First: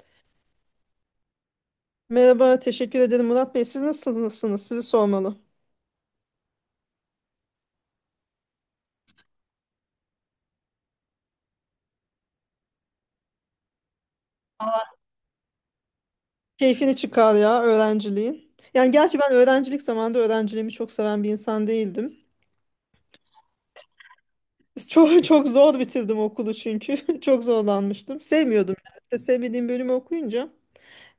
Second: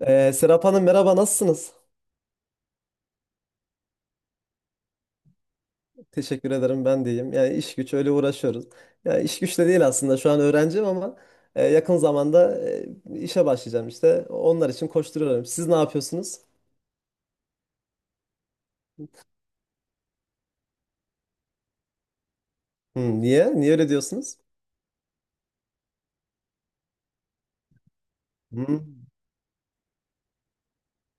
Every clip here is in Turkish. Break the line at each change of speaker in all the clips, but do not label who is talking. Serap Hanım, merhaba, nasılsınız?
Merhaba, teşekkür ederim Murat Bey. Siz nasılsınız? Sizi sormalı.
Teşekkür ederim, ben de iyiyim. Yani iş güç öyle uğraşıyoruz. Yani iş güç de değil, aslında şu an öğrenciyim ama yakın zamanda işe başlayacağım işte. Onlar için koşturuyorum. Siz ne yapıyorsunuz?
Keyfini çıkar ya öğrenciliğin. Yani gerçi ben öğrencilik zamanında öğrenciliğimi çok seven bir insan değildim.
Niye? Niye öyle diyorsunuz?
Çok çok zor bitirdim okulu çünkü. Çok zorlanmıştım. Sevmiyordum. Yani.
Hmm,
işte sevmediğim bölümü okuyunca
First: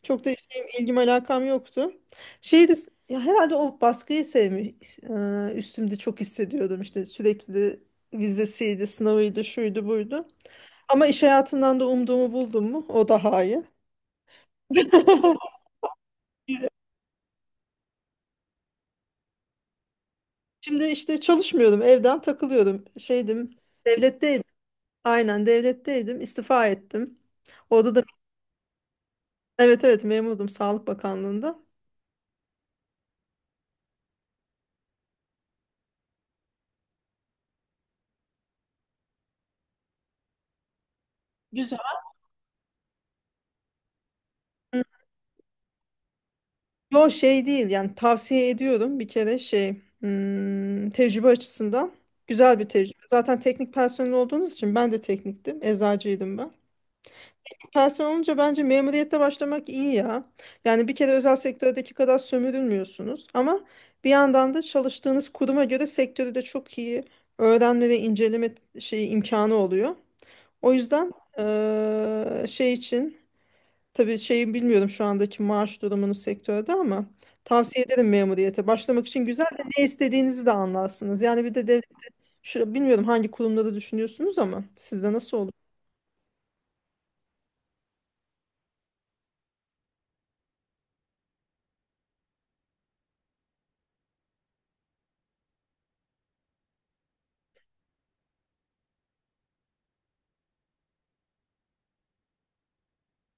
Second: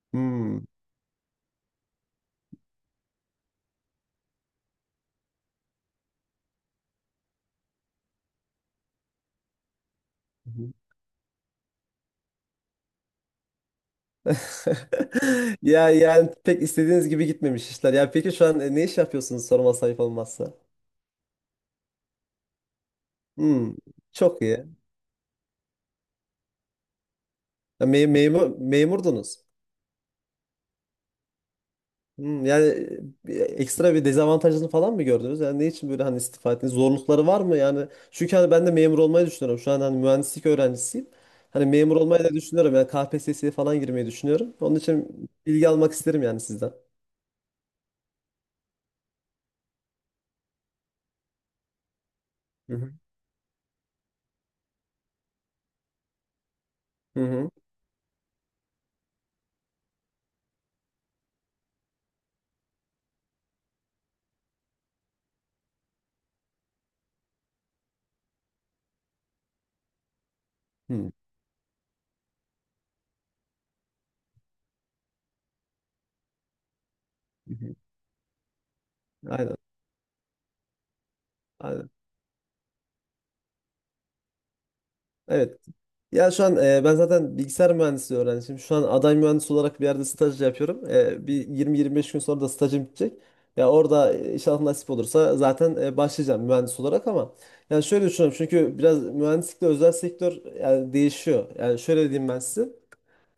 çok da
hmm.
işim, ilgim alakam yoktu. Şeydi ya herhalde o baskıyı sevmiş. Üstümde çok hissediyordum. İşte sürekli vizesiydi, sınavıydı, şuydu, buydu.
Hmm.
Ama iş hayatından da umduğumu buldum mu? O daha iyi.
Ya yani pek istediğiniz gibi gitmemiş işler. Ya peki şu an ne iş yapıyorsunuz, sorma sayıp olmazsa?
Şimdi işte çalışmıyordum, evden takılıyordum. Şeydim,
Hmm, çok
devletteydim.
iyi.
Aynen devletteydim, istifa ettim.
Ya,
Orada da
memurdunuz.
evet evet memurdum Sağlık Bakanlığı'nda.
Yani ekstra bir dezavantajını falan mı gördünüz? Yani ne için böyle hani istifa ettiniz? Zorlukları var mı? Yani çünkü hani ben de memur olmayı düşünüyorum. Şu an hani mühendislik öğrencisiyim. Hani
Güzel.
memur olmayı da düşünüyorum. Yani KPSS'ye falan girmeyi düşünüyorum. Onun
Hmm.
için bilgi almak isterim yani sizden.
Yo şey değil yani tavsiye ediyorum bir kere şey. Hmm, tecrübe açısından güzel bir
Hı hı.
tecrübe. Zaten teknik personel olduğunuz için ben de tekniktim, eczacıydım ben.
Hı hı.
Tersen olunca bence memuriyette başlamak iyi ya. Yani bir kere özel sektördeki kadar sömürülmüyorsunuz ama bir yandan da çalıştığınız kuruma göre sektörü de çok iyi öğrenme ve inceleme şeyi imkanı oluyor. O yüzden
Hı
şey için tabii şeyi bilmiyorum şu andaki maaş durumunu sektörde ama
hı.
tavsiye ederim memuriyete. Başlamak için güzel
Aynen.
de ne istediğinizi de anlarsınız. Yani bir de
Aynen.
şu, bilmiyorum hangi kurumları düşünüyorsunuz ama sizde nasıl.
Evet. Ya şu an ben zaten bilgisayar mühendisliği öğrencisiyim. Şu an aday mühendis olarak bir yerde staj yapıyorum. Bir 20-25 gün sonra da stajım bitecek. Ya orada inşallah nasip olursa zaten başlayacağım mühendis olarak, ama yani şöyle düşünüyorum, çünkü biraz mühendislikle özel sektör yani değişiyor. Yani şöyle diyeyim ben size.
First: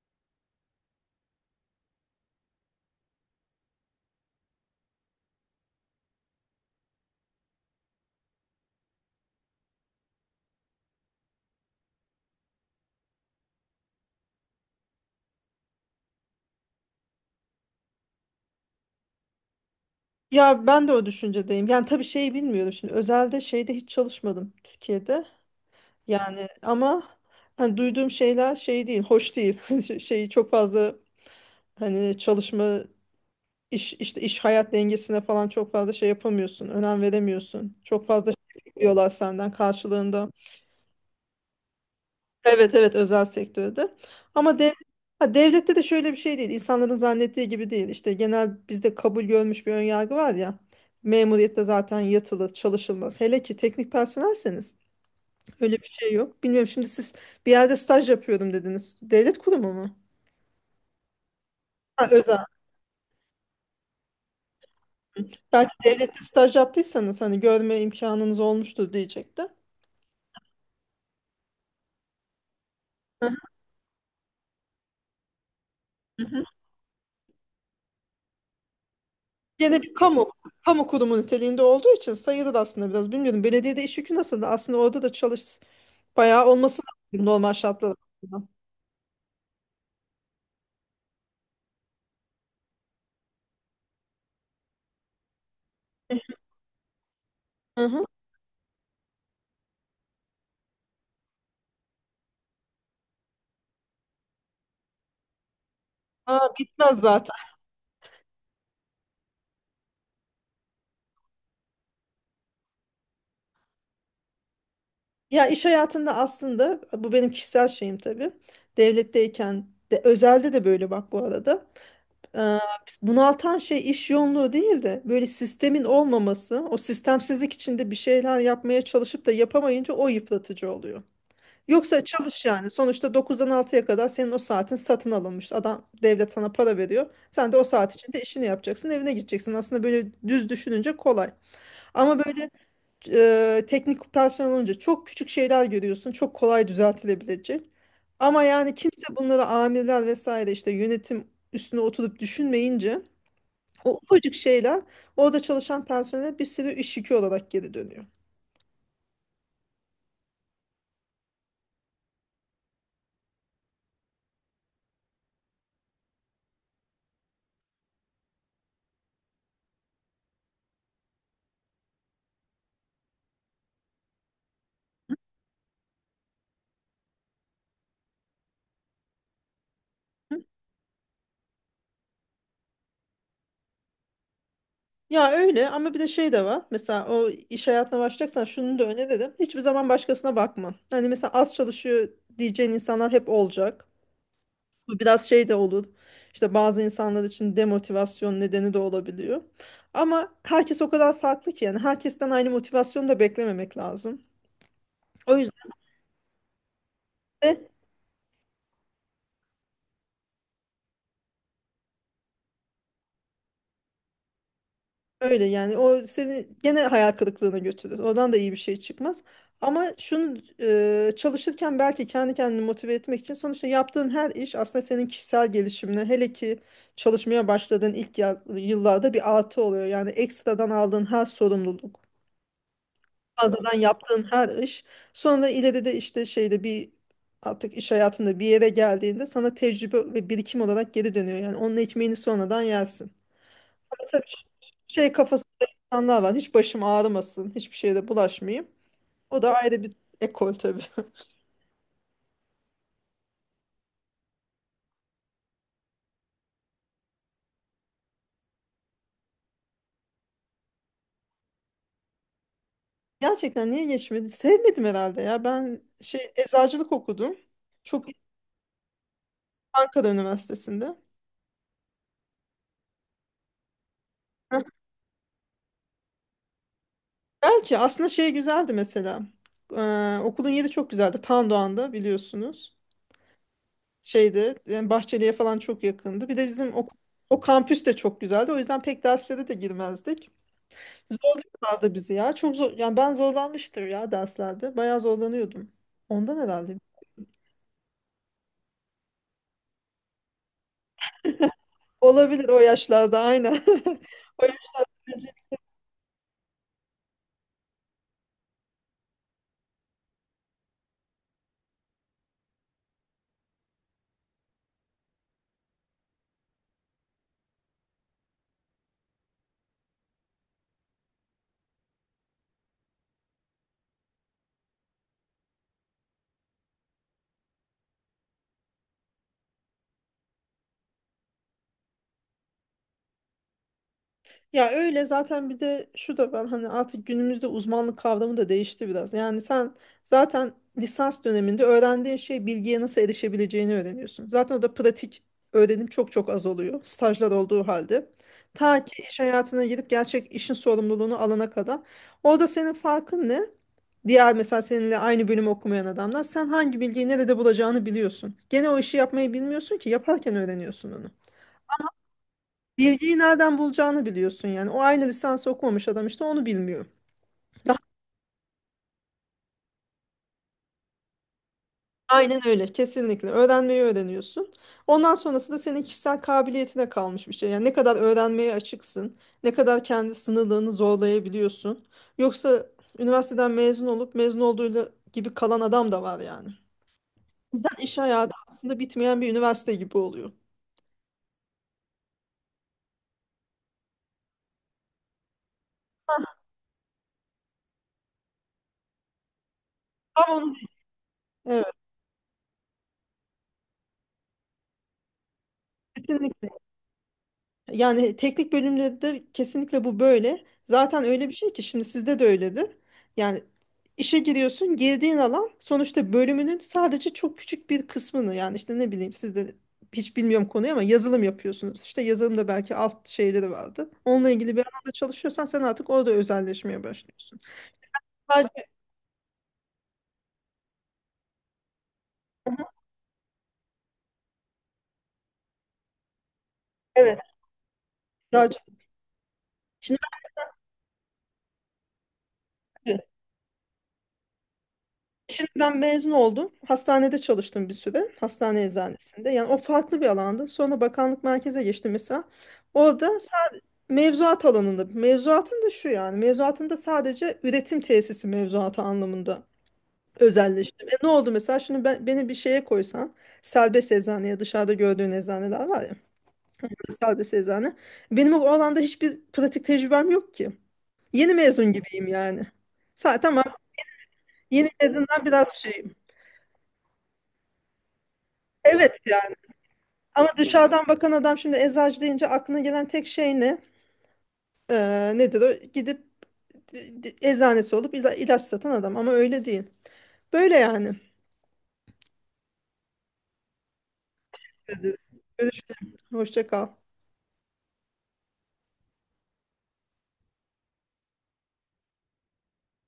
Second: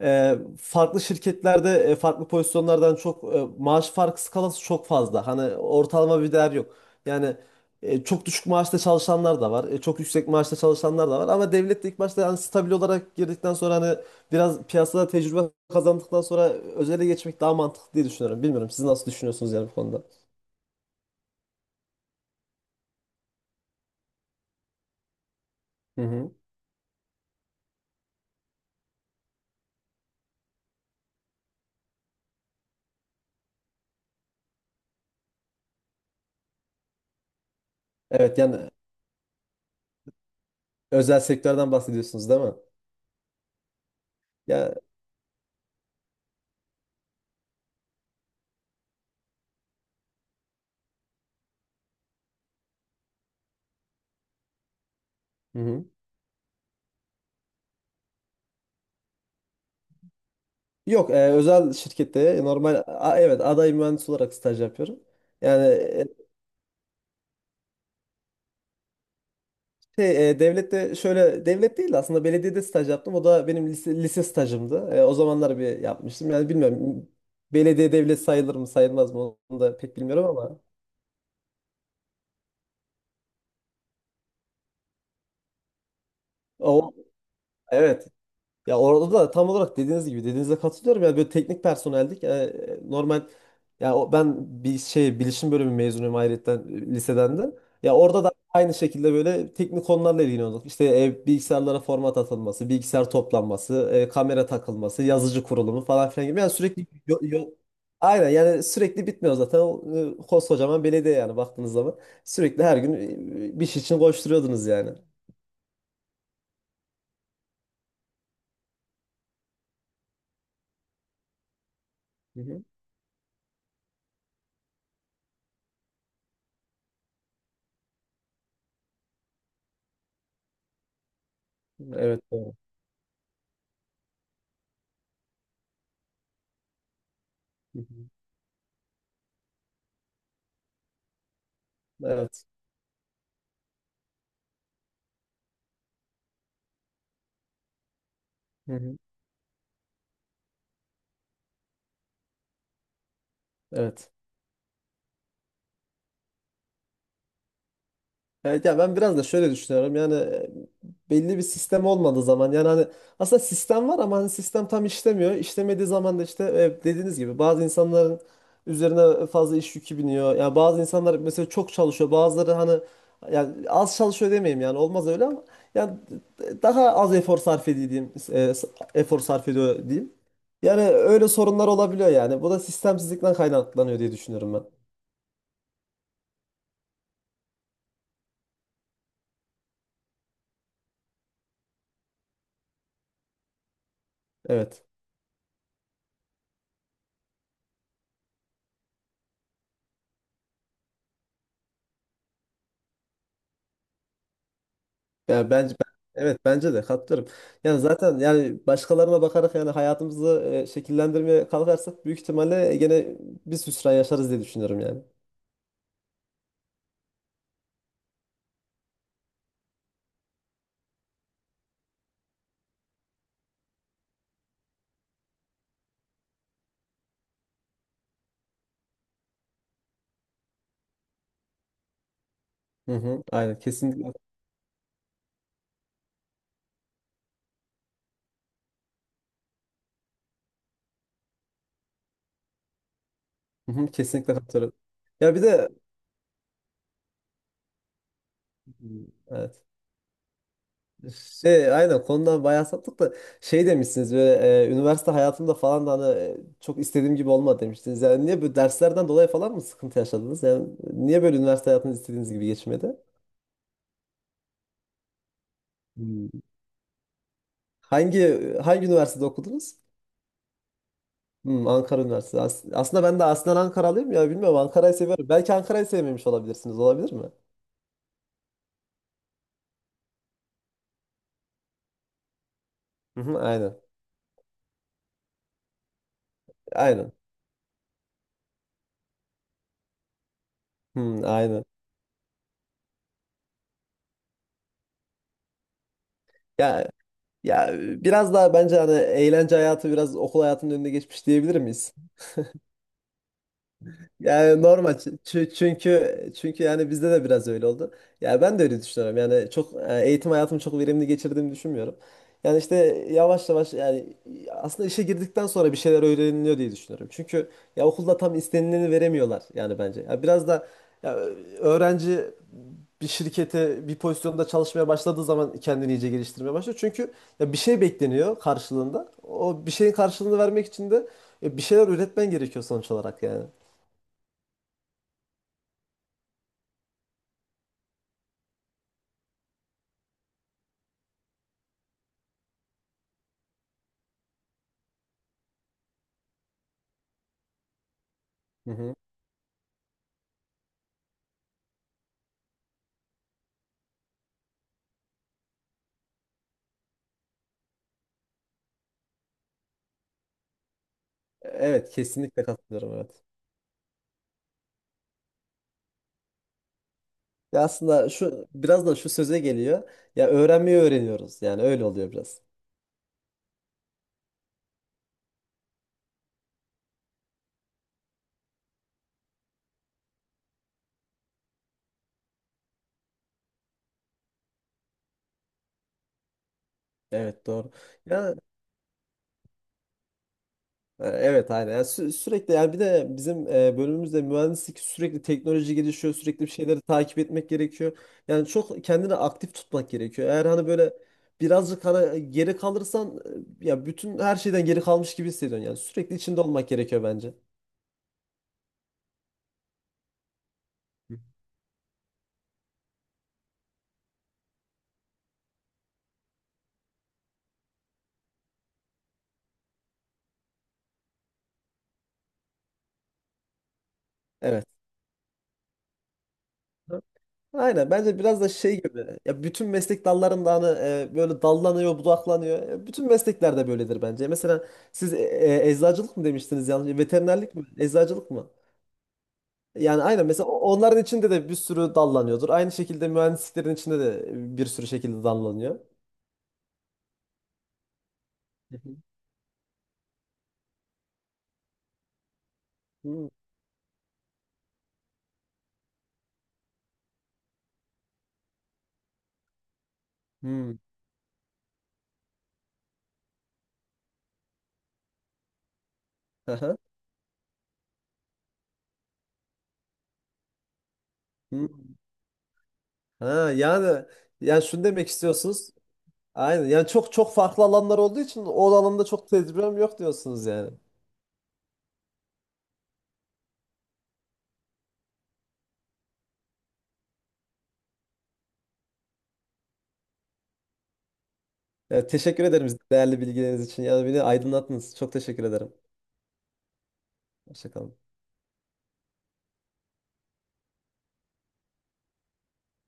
Farklı şirketlerde farklı pozisyonlardan çok maaş farkı skalası çok fazla. Hani ortalama bir değer yok. Yani çok düşük maaşta çalışanlar da var. Çok yüksek maaşta çalışanlar da var. Ama devlet de ilk başta yani stabil olarak girdikten sonra hani biraz piyasada tecrübe kazandıktan sonra özele geçmek daha mantıklı diye düşünüyorum. Bilmiyorum, siz nasıl düşünüyorsunuz yani bu konuda?
Ya ben de o düşüncedeyim. Yani tabii şeyi bilmiyorum şimdi. Özelde şeyde hiç çalışmadım Türkiye'de.
Hı hı.
Yani ama hani duyduğum şeyler şey değil, hoş değil. Şeyi çok fazla hani çalışma iş hayat dengesine falan çok fazla şey yapamıyorsun. Önem veremiyorsun. Çok fazla
Evet
şey
yani
bekliyorlar senden karşılığında.
özel sektörden bahsediyorsunuz, değil mi?
Evet evet özel sektörde. Ama dev,
Ya
ha, devlette de şöyle bir şey değil. İnsanların zannettiği gibi değil. İşte genel bizde kabul görmüş bir önyargı var ya. Memuriyette zaten yatılır, çalışılmaz. Hele ki teknik personelseniz
hı
öyle
hı.
bir şey yok. Bilmiyorum şimdi siz bir yerde staj yapıyorum dediniz. Devlet kurumu mu?
Yok, özel
Ha,
şirkette
özel.
normal evet, aday mühendis olarak staj yapıyorum. Yani
Belki devlette staj yaptıysanız hani görme imkanınız olmuştur diyecektim.
şey, devlette, şöyle devlet değil de aslında belediyede staj yaptım. O
Hı
da benim lise stajımdı. O zamanlar bir yapmıştım.
hı.
Yani bilmiyorum, belediye devlet sayılır mı sayılmaz mı onu da
Gene bir
pek bilmiyorum, ama
kamu kurumu niteliğinde olduğu için sayılır aslında biraz. Bilmiyorum belediyede iş yükü nasıl? Aslında orada da bayağı olması
o
lazım normal şartlar
evet.
altında.
Ya orada da tam olarak dediğiniz gibi, dediğinize katılıyorum. Yani böyle teknik personeldik. Yani normal ya ben bir şey bilişim bölümü mezunuyum ayrıca liseden de.
Hı
Ya
hı.
orada da aynı şekilde böyle teknik konularla ilgileniyorduk. İşte bilgisayarlara format atılması, bilgisayar toplanması, kamera takılması, yazıcı kurulumu falan filan gibi.
Aa,
Yani sürekli
bitmez
yo-
zaten.
yo- Aynen, yani sürekli bitmiyor zaten. Koskocaman belediye yani baktığınız zaman. Sürekli her gün bir şey için koşturuyordunuz yani.
Ya iş hayatında aslında bu benim kişisel şeyim tabii. Devletteyken de özelde de böyle bak bu arada.
Hı
Ee,
hı.
bunaltan şey iş yoğunluğu değil de böyle sistemin olmaması, o sistemsizlik içinde bir şeyler yapmaya çalışıp da yapamayınca o yıpratıcı oluyor. Yoksa
Evet
çalış
doğru.
yani. Sonuçta 9'dan 6'ya kadar senin o saatin satın alınmış. Adam devlet sana para veriyor. Sen de o
Hı
saat
hı.
içinde işini yapacaksın, evine gideceksin. Aslında böyle düz düşününce kolay. Ama
Evet.
böyle teknik personel olunca çok küçük şeyler görüyorsun. Çok kolay düzeltilebilecek. Ama yani kimse bunları amirler vesaire işte yönetim üstüne oturup düşünmeyince o
Evet.
ufacık şeyler orada çalışan personele bir sürü iş yükü olarak geri dönüyor.
Evet ya, ben biraz da şöyle düşünüyorum. Yani belli bir sistem olmadığı zaman yani hani aslında sistem var ama hani sistem tam işlemiyor. İşlemediği zaman da işte dediğiniz gibi bazı insanların üzerine fazla iş yükü biniyor. Yani bazı insanlar mesela çok çalışıyor. Bazıları hani yani az çalışıyor demeyeyim, yani olmaz öyle ama yani daha az efor sarf ediyor diyeyim. Efor sarf ediyor diyeyim. Yani öyle sorunlar olabiliyor yani. Bu da sistemsizlikten kaynaklanıyor diye düşünüyorum ben.
Ya öyle ama bir de şey de var. Mesela o iş hayatına başlayacaksan şunu da öneririm. Hiçbir zaman başkasına bakma. Hani mesela az çalışıyor diyeceğin insanlar hep olacak.
Evet.
Bu biraz şey de olur. İşte bazı insanlar için demotivasyon nedeni de olabiliyor. Ama herkes o kadar farklı ki yani herkesten aynı motivasyonu da beklememek lazım. O
Ya
yüzden
bence evet, bence de katılırım.
de
Yani zaten yani başkalarına bakarak yani hayatımızı şekillendirmeye kalkarsak, büyük ihtimalle gene biz hüsran yaşarız diye düşünüyorum yani.
öyle yani o seni gene hayal kırıklığına götürür. Oradan da iyi bir şey çıkmaz. Ama şunu çalışırken belki kendi kendini motive etmek için sonuçta yaptığın her iş aslında senin kişisel gelişimine hele ki çalışmaya başladığın yıllarda bir artı oluyor. Yani ekstradan aldığın her sorumluluk,
Hı hı, aynen,
fazladan
kesinlikle.
yaptığın her iş sonra ileride de işte şeyde bir artık iş hayatında bir yere geldiğinde sana tecrübe ve birikim olarak geri dönüyor. Yani onun ekmeğini sonradan yersin.
Hı hı, kesinlikle katılırım.
Şey
Ya bir
kafasında
de
insanlar var. Hiç başım ağrımasın. Hiçbir şeyde bulaşmayayım. O da
evet.
ayrı bir ekol tabii.
Şey aynen, konudan bayağı saptık da şey demişsiniz böyle üniversite hayatımda falan da hani çok istediğim gibi olmadı demiştiniz. Yani niye böyle, derslerden dolayı falan mı sıkıntı yaşadınız? Yani niye böyle üniversite hayatınız istediğiniz gibi geçmedi?
Gerçekten niye geçmedi? Sevmedim herhalde ya. Ben şey
Hmm.
eczacılık okudum. Çok.
Hangi hangi üniversitede okudunuz?
Ankara Üniversitesi'nde.
Ankara Üniversitesi. Aslında ben de aslen Ankaralıyım, ya bilmiyorum,
Heh.
Ankara'yı seviyorum. Belki Ankara'yı sevmemiş olabilirsiniz. Olabilir mi?
Belki aslında şey güzeldi mesela. Okulun yeri çok güzeldi. Tandoğan'da biliyorsunuz.
Hı hı, aynen.
Şeyde yani Bahçeli'ye falan çok yakındı. Bir de bizim
Aynen.
o kampüs de çok güzeldi. O yüzden pek derslere de girmezdik.
Hmm, aynen.
Zorluyorlardı bizi ya. Çok zor. Yani ben zorlanmıştır ya derslerde. Bayağı zorlanıyordum. Ondan herhalde.
Ya ya biraz daha bence hani eğlence hayatı biraz okul hayatının önüne geçmiş diyebilir miyiz?
Olabilir o yaşlarda aynen. O.
Yani normal çünkü yani bizde de biraz öyle oldu. Ya ben de öyle düşünüyorum. Yani çok eğitim hayatımı çok verimli geçirdiğimi düşünmüyorum. Yani işte yavaş yavaş yani aslında işe girdikten sonra bir şeyler öğreniliyor diye düşünüyorum. Çünkü ya okulda tam istenileni veremiyorlar yani bence. Ya biraz da ya öğrenci bir şirkete bir pozisyonda çalışmaya başladığı zaman kendini iyice geliştirmeye başlıyor. Çünkü ya bir şey bekleniyor karşılığında. O bir şeyin karşılığını vermek için de bir şeyler üretmen gerekiyor sonuç olarak yani.
Ya öyle zaten bir de şu da ben hani artık günümüzde uzmanlık kavramı da değişti biraz. Yani sen zaten lisans döneminde öğrendiğin şey bilgiye nasıl erişebileceğini öğreniyorsun. Zaten o da pratik öğrenim çok çok az oluyor stajlar olduğu halde.
Hı
Ta
hı.
ki iş hayatına girip gerçek işin sorumluluğunu alana kadar. Orada senin farkın ne? Diğer mesela seninle aynı bölümü okumayan adamlar sen hangi bilgiyi nerede bulacağını biliyorsun. Gene o işi yapmayı bilmiyorsun ki yaparken öğreniyorsun onu.
Evet kesinlikle katılıyorum,
Bilgiyi
evet.
nereden bulacağını biliyorsun yani. O aynı lisans okumamış adam işte onu bilmiyor.
Ya
Daha-
aslında şu biraz da şu söze geliyor. Ya öğrenmeyi öğreniyoruz. Yani öyle oluyor biraz.
Aynen öyle. Kesinlikle. Öğrenmeyi öğreniyorsun. Ondan sonrası da senin kişisel kabiliyetine kalmış bir şey. Yani ne kadar öğrenmeye açıksın, ne kadar kendi sınırlarını zorlayabiliyorsun. Yoksa üniversiteden mezun olup mezun olduğuyla gibi kalan adam da var yani.
Evet
Güzel
doğru.
iş hayatı
Ya
aslında bitmeyen bir üniversite gibi oluyor.
evet aynen. Yani sürekli yani bir de bizim bölümümüzde mühendislik sürekli teknoloji gelişiyor. Sürekli bir şeyleri takip etmek gerekiyor. Yani çok kendini aktif tutmak gerekiyor.
Tam
Eğer
onu.
hani böyle
Evet.
birazcık hani geri kalırsan ya bütün her şeyden geri kalmış gibi hissediyorsun. Yani sürekli içinde
Kesinlikle.
olmak gerekiyor bence.
Yani teknik bölümde de kesinlikle bu böyle. Zaten öyle bir şey ki şimdi sizde de öyledir. Yani işe giriyorsun, girdiğin alan sonuçta bölümünün sadece çok küçük bir kısmını yani işte ne bileyim sizde hiç bilmiyorum konuyu ama yazılım yapıyorsunuz. İşte yazılımda belki alt şeyleri vardı. Onunla ilgili bir
Evet.
alanda çalışıyorsan sen artık orada özelleşmeye başlıyorsun.
Aynen, bence biraz da
Sadece-
şey gibi, ya bütün meslek dallarında hani böyle dallanıyor budaklanıyor. Ya bütün mesleklerde böyledir bence. Mesela siz eczacılık mı demiştiniz, yanlış?
Evet.
Veterinerlik mi? Eczacılık mı?
Sadece- Şimdi
Yani aynen mesela onların içinde de bir sürü dallanıyordur. Aynı şekilde mühendisliklerin içinde de bir sürü şekilde
Şimdi ben
dallanıyor.
mezun oldum. Hastanede çalıştım bir süre. Hastane
Hı hı.
eczanesinde. Yani o farklı bir alandı. Sonra bakanlık merkeze geçtim mesela. Orada
Hmm.
sadece mevzuat alanında. Mevzuatın da şu yani. Mevzuatın da sadece üretim tesisi mevzuatı anlamında
Hmm.
özelleştim. E ne oldu mesela? Şimdi ben, beni bir şeye koysan serbest eczaneye dışarıda gördüğün eczaneler var ya.
Aha.
Serbest eczane. Benim o alanda hiçbir pratik tecrübem yok ki. Yeni mezun
Hmm.
gibiyim yani. Tamam.
Ha, yani
Yeni
şunu demek
mezundan biraz
istiyorsunuz.
şeyim.
Aynen. Yani çok çok farklı alanlar olduğu için o
Evet.
alanda çok tecrübem yok
Ama
diyorsunuz yani.
dışarıdan bakan adam şimdi eczacı deyince aklına gelen tek şey ne? Nedir o? Gidip eczanesi olup ilaç satan adam ama öyle değil. Böyle yani.
Ya, teşekkür ederim değerli bilgileriniz için. Ya beni aydınlattınız. Çok teşekkür
Görüş-
ederim.
Hoşça kal.
Hoşça kalın.